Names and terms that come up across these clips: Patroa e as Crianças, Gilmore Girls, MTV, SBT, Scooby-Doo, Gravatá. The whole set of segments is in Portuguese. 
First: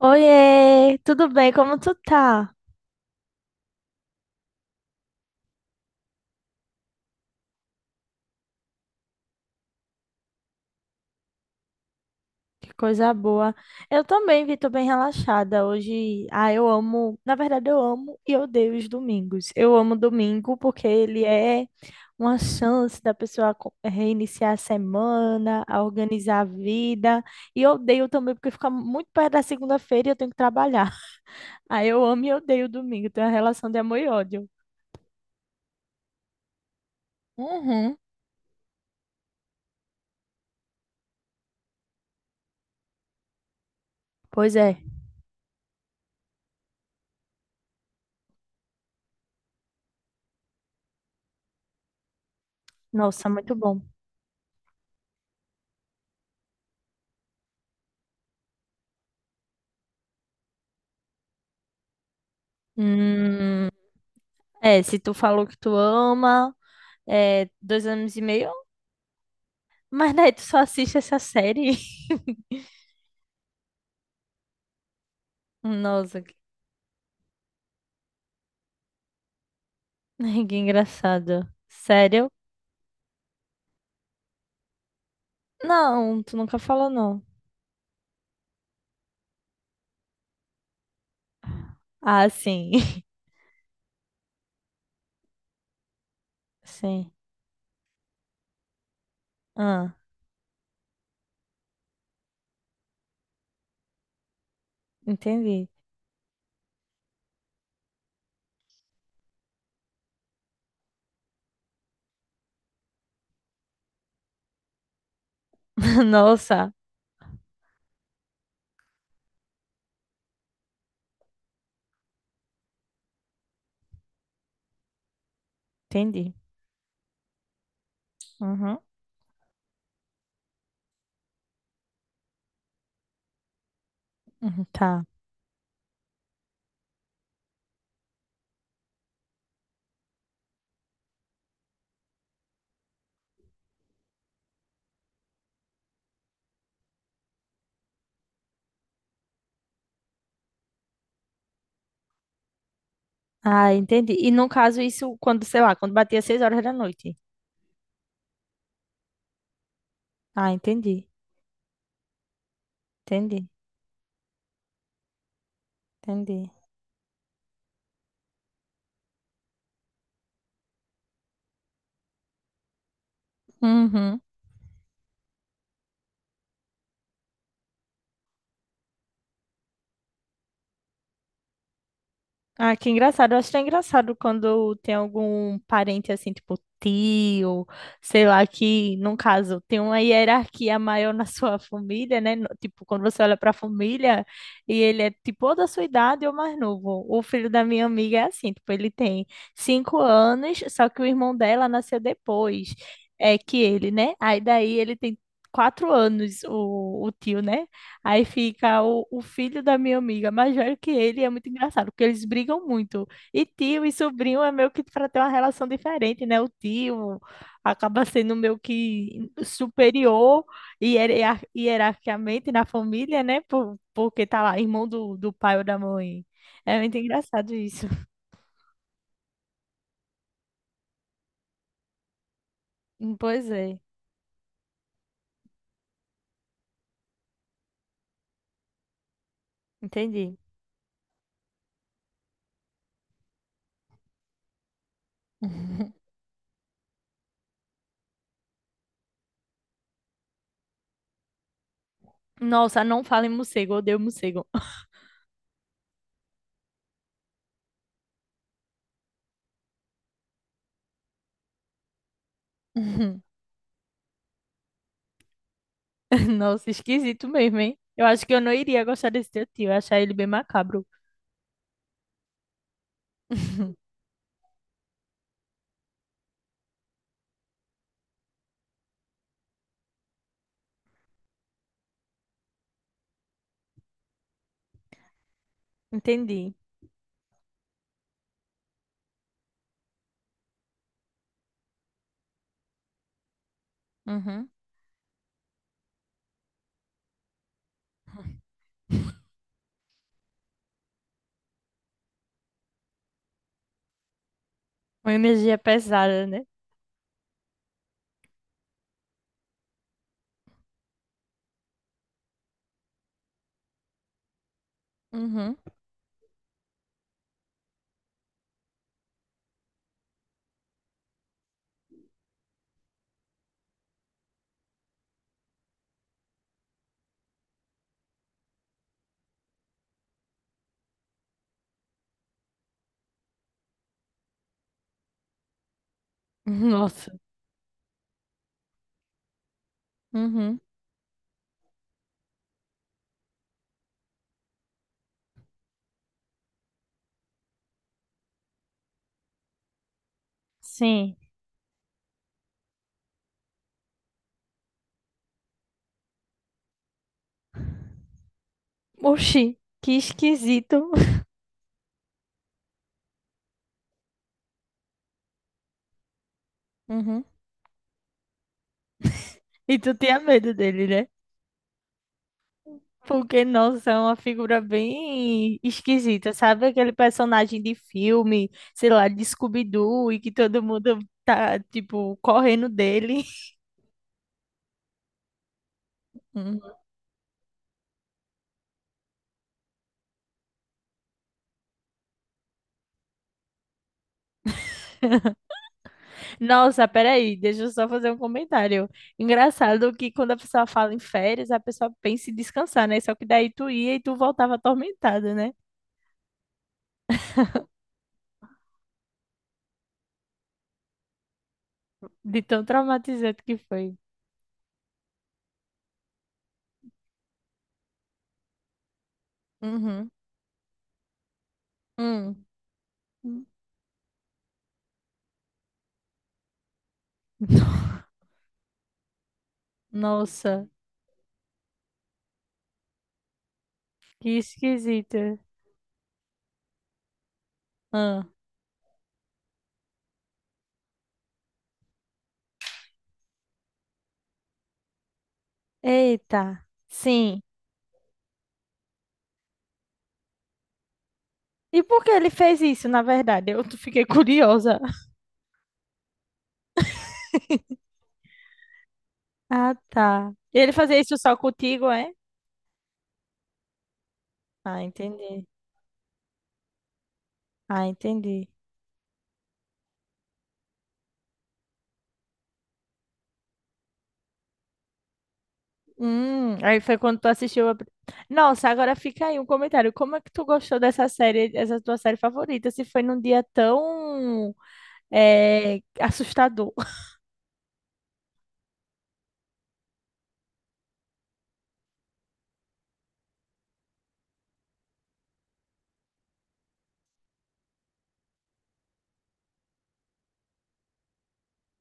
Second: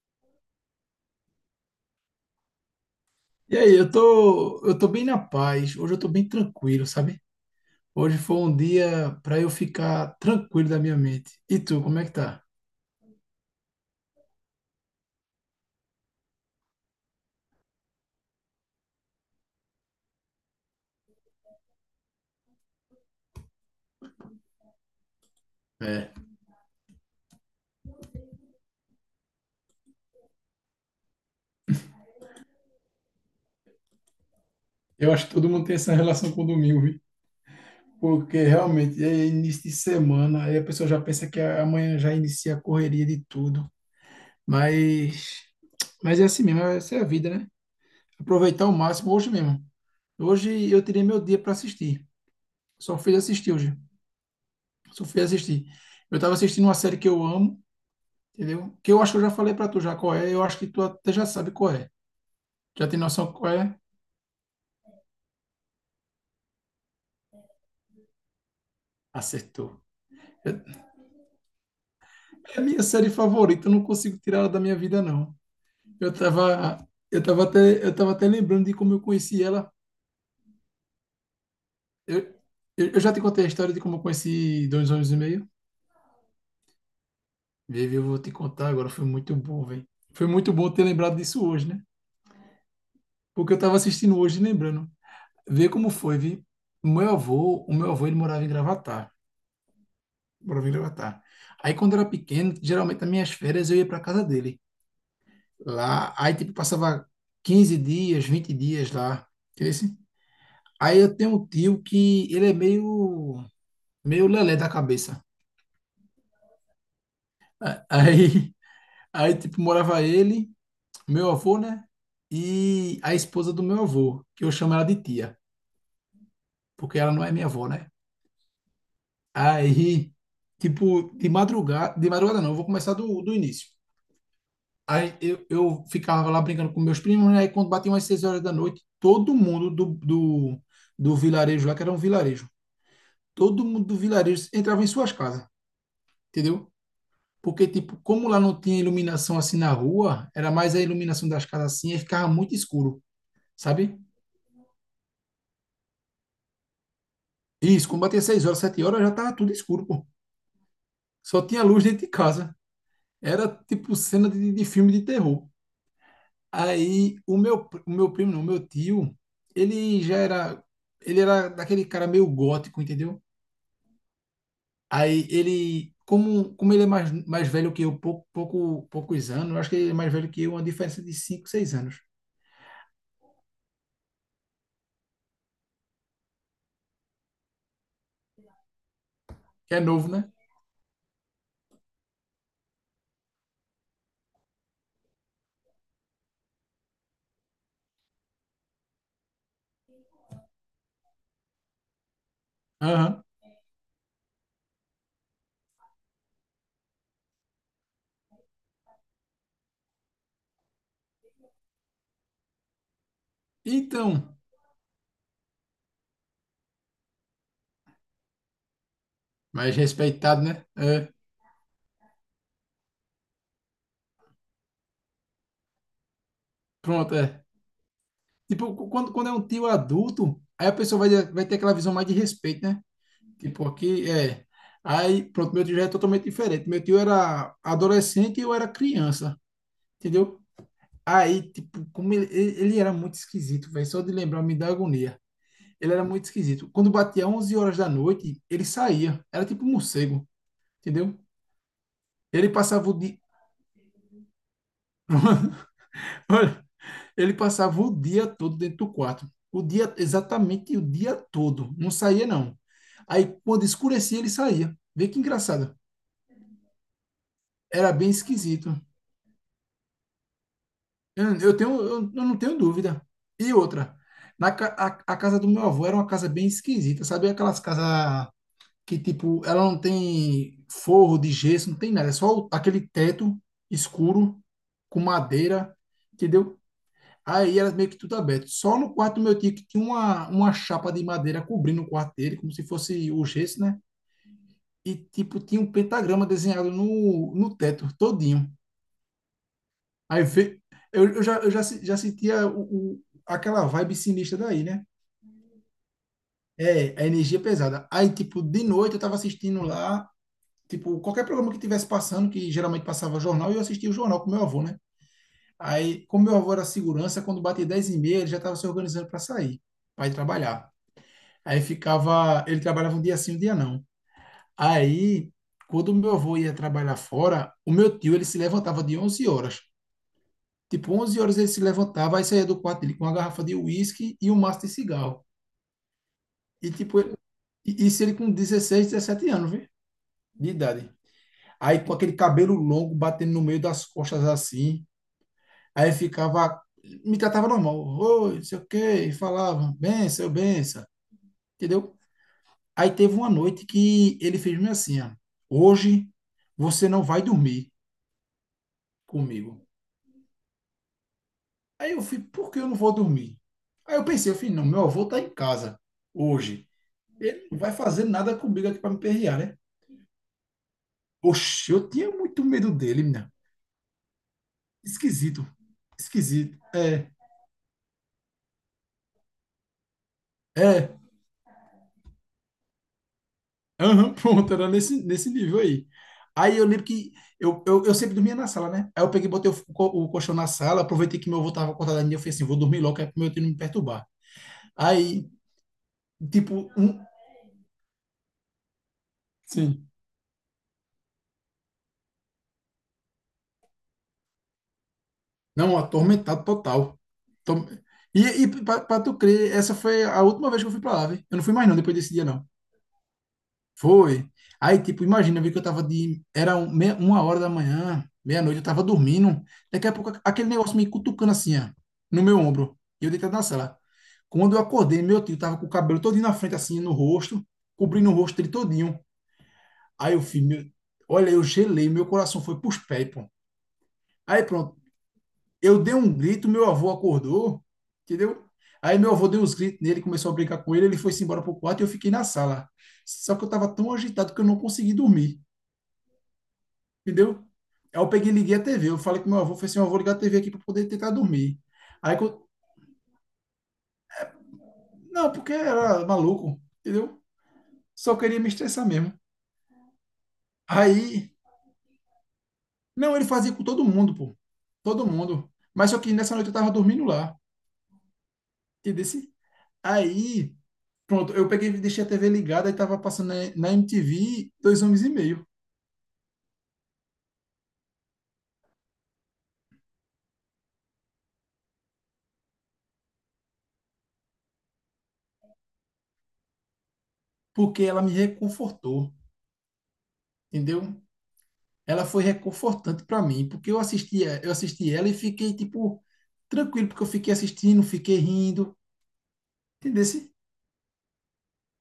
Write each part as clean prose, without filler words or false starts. Oiê, tudo bem? Como tu tá? E aí, eu tô bem na paz. Hoje eu tô bem tranquilo, sabe? Hoje foi um dia para eu ficar tranquilo da minha mente. E tu, como é que tá? Que coisa boa. Eu também, vi, tô bem relaxada hoje. Ah, eu amo, na verdade eu amo e odeio os domingos. Eu amo domingo porque ele é uma chance da pessoa reiniciar a semana, a É. organizar a vida. E odeio também porque fica muito perto da segunda-feira e eu tenho que trabalhar. Ah, eu amo e odeio o domingo. Tem uma relação de amor e ódio. Eu acho que todo mundo tem essa relação com o domingo, viu? Uhum. Porque realmente é início de semana, aí a pessoa já pensa que amanhã já inicia a correria de tudo. Pois é. Mas, mas é assim mesmo, essa é a vida, né? Aproveitar o máximo hoje mesmo. Hoje eu tirei meu dia para assistir. Só fui Nossa, assistir muito hoje. bom. Só fui assistir. Eu estava assistindo uma série que eu amo, entendeu? Que eu acho que eu já falei para tu já qual é, eu acho que tu até já sabe qual é. Já tem noção qual Hum. é? É, se tu falou que tu ama, é, dois anos e meio, Acertou. mas daí tu só Eu- assiste essa série. É a minha série favorita, eu não consigo tirar ela da minha vida, não. Eu Nossa, que, tava, eu tava até, eu tava até lembrando de como eu conheci ela. que engraçado. Eu, Sério? eu já te contei a história de como eu conheci dois anos e meio. Não, tu nunca falou não. Vivi, eu vou te contar agora, foi muito bom, velho. Foi muito bom ter lembrado disso hoje, né? Ah, sim. Porque eu tava assistindo hoje e lembrando. Vê como foi, vi. O meu Sim. avô, o meu avô, ele morava em Gravatá. Ah, Bora vir Avatar. Aí quando eu era pequeno, geralmente nas minhas férias eu ia para casa dele. entendi. Lá, aí tipo passava 15 dias, 20 dias lá. Entendeu? Assim, aí eu tenho um tio que ele é meio lelé da cabeça. Nossa, Aí aí tipo morava ele, meu avô, né? E a esposa do meu avô, que eu chamo ela de tia, entendi. porque ela não é minha avó, né? Uhum. Aí tipo de madrugada não, eu vou começar do início. Uhum, tá. Aí eu ficava lá brincando com meus primos, né? Aí quando batiam as 6 horas da noite, todo mundo do vilarejo lá, que era um vilarejo, todo mundo do vilarejo entrava em suas casas, entendeu? Porque, tipo, como lá não tinha iluminação assim na rua, era mais a iluminação das casas assim, aí ficava muito escuro, Ah, sabe? entendi. E no caso, isso quando, sei lá, quando batia 6 horas da noite. Isso, quando batia seis horas, sete horas, já tava tudo escuro, pô. Ah, entendi. Só tinha luz dentro de casa. Entendi. Era, tipo, cena de filme de terror. Entendi. Aí o meu primo, não, o meu tio, ele já era, ele era daquele cara meio gótico, entendeu? Uhum. Aí ele, como ele é mais velho que eu, poucos anos, eu acho que ele é mais velho que eu, uma diferença de cinco seis anos. Ah, que engraçado. Eu acho tão engraçado quando tem algum parente assim, tipo tio, sei lá, que, num caso, Que tem é uma novo, né? hierarquia maior na sua família, né? Tipo, quando você olha para a família e ele é tipo ou da sua idade ou mais novo. O filho da minha amiga é assim, tipo, ele tem 5 anos, só que o irmão dela nasceu depois, Aham. é que ele, né? Aí daí ele tem 4 anos, o tio, né? Aí fica o filho da minha amiga, mais velho que ele, e é muito engraçado, porque eles brigam muito. E tio e Então, sobrinho é meio que para ter uma relação diferente, né? O tio acaba sendo meio que mais respeitado, superior né? É, hierarquicamente na família, né? Porque tá lá, irmão do pai ou da mãe. É muito pronto, é. engraçado isso. Tipo, quando é um tio adulto, aí a pessoa vai, ter aquela visão mais de respeito, né? Pois Tipo, é, aqui é. Aí, pronto, meu tio já é totalmente diferente. Meu tio era adolescente e eu era criança, entendi. entendeu? Aí, tipo, como ele era muito esquisito, velho, só de lembrar me dá agonia. Ele era muito esquisito. Quando batia 11 horas da noite, ele saía. Era tipo um morcego, entendeu? Ele Nossa, passava o não dia, fale em morcego, eu odeio morcego. olha, ele passava o dia todo dentro do quarto. O dia, exatamente o dia todo. Não saía, não. Aí, quando escurecia, ele saía. Vê que engraçado. Nossa, esquisito mesmo, hein? Era Eu bem acho que eu não esquisito. iria gostar desse teu tio, eu ia achar ele bem macabro. Eu não tenho dúvida. E outra, na, ca- a, a casa do meu avô era uma casa bem esquisita, sabe? Aquelas casas que tipo, ela não tem forro de gesso, não tem nada, é só aquele teto escuro com madeira, Entendi. entendeu? Aí era meio que tudo aberto. Só no quarto do meu tio que tinha uma chapa de madeira cobrindo o quarto dele, como se fosse o gesso, né? Uhum. E tipo, tinha um pentagrama desenhado no teto todinho. Aí ve- eu já, se- já sentia aquela vibe sinistra daí, né? Uma energia pesada, né? É, a energia pesada. Aí, tipo, de noite eu tava assistindo lá, tipo, qualquer programa que tivesse passando, que geralmente passava jornal, eu assistia o jornal com meu avô, né? Uhum. Aí, como meu avô era segurança, quando batia 10 e meia, ele já estava se organizando para sair, para ir trabalhar. Aí ficava, ele trabalhava um dia sim, um dia não. Aí, quando meu avô ia trabalhar fora, o meu tio, ele se levantava de 11 horas. Tipo, 11 horas ele se levantava, aí saía do quarto dele com uma garrafa de uísque e um maço de cigarro. E tipo, Nossa. Isso ele com 16 17 anos, viu? De Uhum. idade. Aí com aquele cabelo longo batendo no meio das costas assim. Aí ficava, me tratava normal, oi, não sei o quê, e falava, benção, benção, Sim. entendeu? Aí teve uma noite que ele fez-me assim, ó, hoje você não vai dormir Oxi, comigo. que esquisito. Aí eu fui, por que eu não vou dormir? Aí eu pensei, eu falei, não, meu avô tá em casa hoje, Uhum. ele não vai fazer nada comigo aqui para me perrear, né? E tu tinha medo dele, né? Oxe, eu tinha muito medo dele, minha. Porque, nossa, é uma figura Esquisito, bem esquisita, esquisito, sabe? Aquele é, personagem de filme, sei lá, de Scooby-Doo, e que todo é. mundo tá, tipo, correndo dele. Aham, pronto, era nesse nível aí. Aí eu lembro que eu sempre dormia na sala, né? Aí eu peguei, botei o colchão na sala, aproveitei que meu avô tava acordado ainda, eu falei assim, vou dormir logo, que é pro meu tio não me perturbar. Aí, tipo, Nossa, um. peraí, deixa eu só fazer um comentário. Sim. Engraçado que quando a pessoa fala em férias, a pessoa pensa em descansar, né? Só que daí tu ia e tu voltava atormentada, né? Não, atormentado total. Tom- pra tu crer, essa foi a última vez que eu fui pra lá, velho. Eu não fui mais não, depois desse dia, De não. tão traumatizante que foi. Foi. Aí, tipo, imagina, eu vi que eu tava de. Era 1 hora da manhã, meia-noite, eu tava dormindo. Daqui a Uhum. pouco, aquele negócio me cutucando assim, ó, no meu Hum. ombro. E eu deitado na sala. Quando eu acordei, meu tio tava com o cabelo todinho na frente, assim, no rosto, cobrindo o rosto dele todinho. Aí eu fiz, meu. Nossa, Olha, eu gelei, meu coração foi pros pés, pô. que Aí pronto, esquisito. eu dei um grito, meu avô acordou, Ah. entendeu? Aí meu avô deu uns gritos nele, começou a brincar com ele, ele foi-se embora pro quarto e eu fiquei na sala. Só que eu tava tão agitado que eu não consegui dormir. Eita, Entendeu? sim. Aí eu peguei e liguei a TV. Eu falei com meu avô, falei assim, "Ó, eu vou ligar a TV aqui para poder tentar dormir." E por que Aí, ele fez isso, na verdade? Eu fiquei curiosa. não, porque era maluco, entendeu? Só queria me estressar mesmo. Ah, tá. Ele fazia isso Aí, só contigo, é? não, ele fazia com todo mundo, pô. Ah, Todo entendi. mundo. Mas só que nessa noite eu tava dormindo lá, Ah, entendi. entendeu? Aí, pronto, eu peguei e deixei a TV ligada e tava passando na MTV Dois Homens e Meio, Aí foi quando tu Nossa, agora fica aí um comentário. Como é que tu gostou dessa série, essa tua série favorita, se foi num dia tão assustador? porque ela me reconfortou, entendeu? Ela foi reconfortante para mim, porque eu assisti ela e fiquei, tipo, tranquilo, porque eu fiquei assistindo, fiquei rindo, entendeu?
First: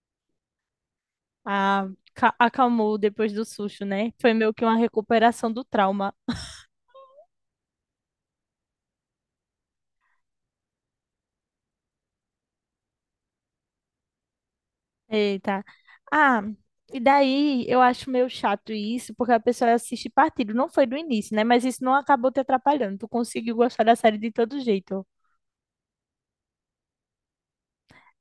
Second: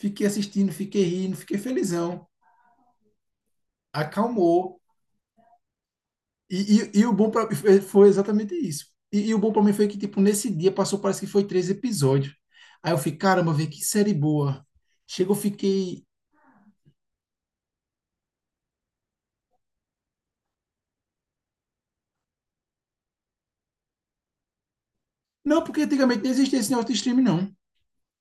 Fiquei assistindo, fiquei rindo, fiquei Ah, felizão, acalmou depois do susto, né? Foi meio que uma acalmou. recuperação do trauma. E, e o bom para mim foi exatamente isso. E o bom para mim foi que, tipo, nesse dia passou, parece que foi três episódios. Aí eu fiquei, caramba, vê que série boa. Chegou, Eita. fiquei. Ah, e daí eu acho meio chato isso, porque a pessoa assiste partido. Não foi do início, né? Mas isso não acabou te atrapalhando. Tu conseguiu gostar da série de todo jeito. Não, porque antigamente não existia esse negócio de streaming, não.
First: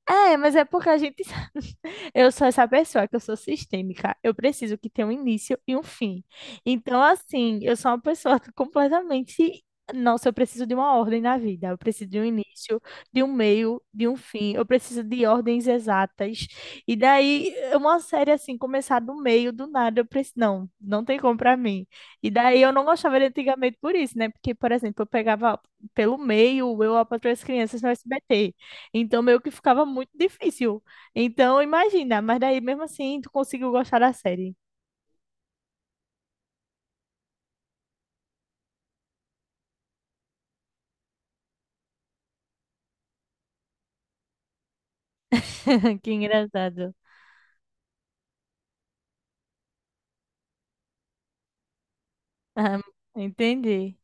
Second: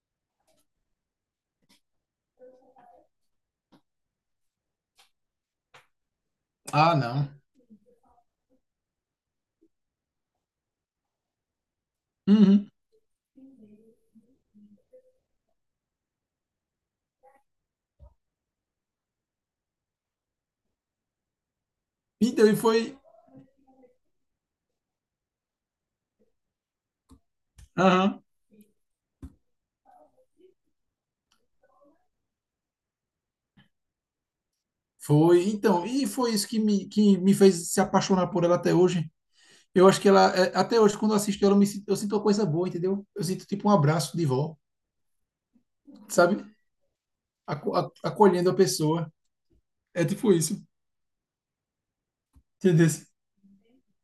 É, mas é porque a gente. Eu sou essa pessoa que eu sou sistêmica. Eu preciso que tenha um início e um fim. Ah, Então, não. assim, eu sou uma pessoa que completamente. Nossa, eu preciso de uma ordem na vida. Eu preciso de um Uhum. início, de um meio, de um fim. Eu preciso de ordens exatas. E daí, uma série assim, começar do meio, do nada, eu preciso. Não, não tem como pra mim. E Então, e daí, eu não foi. gostava de antigamente por isso, né? Porque, por exemplo, eu pegava pelo meio, eu, a Patroa e as Crianças no Aham. SBT. Então, meio que ficava muito difícil. Então, imagina, mas daí mesmo assim tu conseguiu gostar da série. Foi, então, e foi isso que me fez se apaixonar por ela até hoje. Eu acho que ela, é, até hoje, quando eu assisto ela, eu sinto uma coisa boa, entendeu? Eu sinto tipo um abraço de vó, Que sabe? engraçado. Acolhendo a pessoa. É tipo isso, Ah, entendeu? entendi.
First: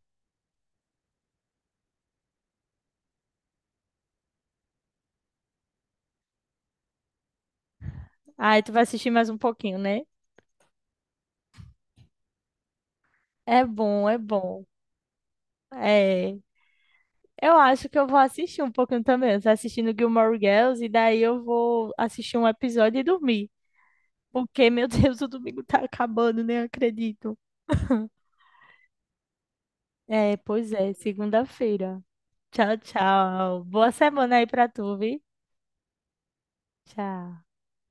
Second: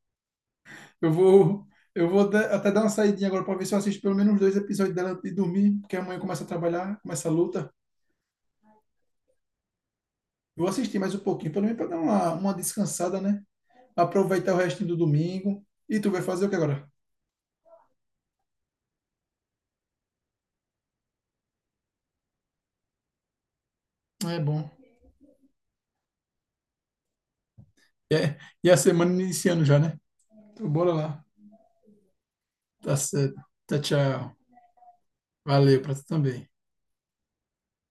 Eu vou, eu vou até dar uma saidinha agora para ver se eu assisto pelo menos dois episódios dela antes de dormir, porque amanhã começa a trabalhar, começa a luta. Aí tu vai assistir mais um pouquinho, né? Vou assistir mais um pouquinho, pelo menos para dar uma descansada, né? É bom, é Aproveitar o bom. restinho do domingo. E tu vai É. fazer o que agora? Eu acho que eu vou assistir um pouquinho também. Eu tô assistindo Gilmore Girls e daí eu vou assistir um episódio e dormir. É Porque, bom. meu Deus, o domingo tá acabando, nem acredito. E a semana iniciando já, né? É, Então, pois é, bora lá. segunda-feira. Tchau, Tá certo. tchau. Tá, Boa tchau. semana aí pra tu, viu? Valeu para tu também. Tchau.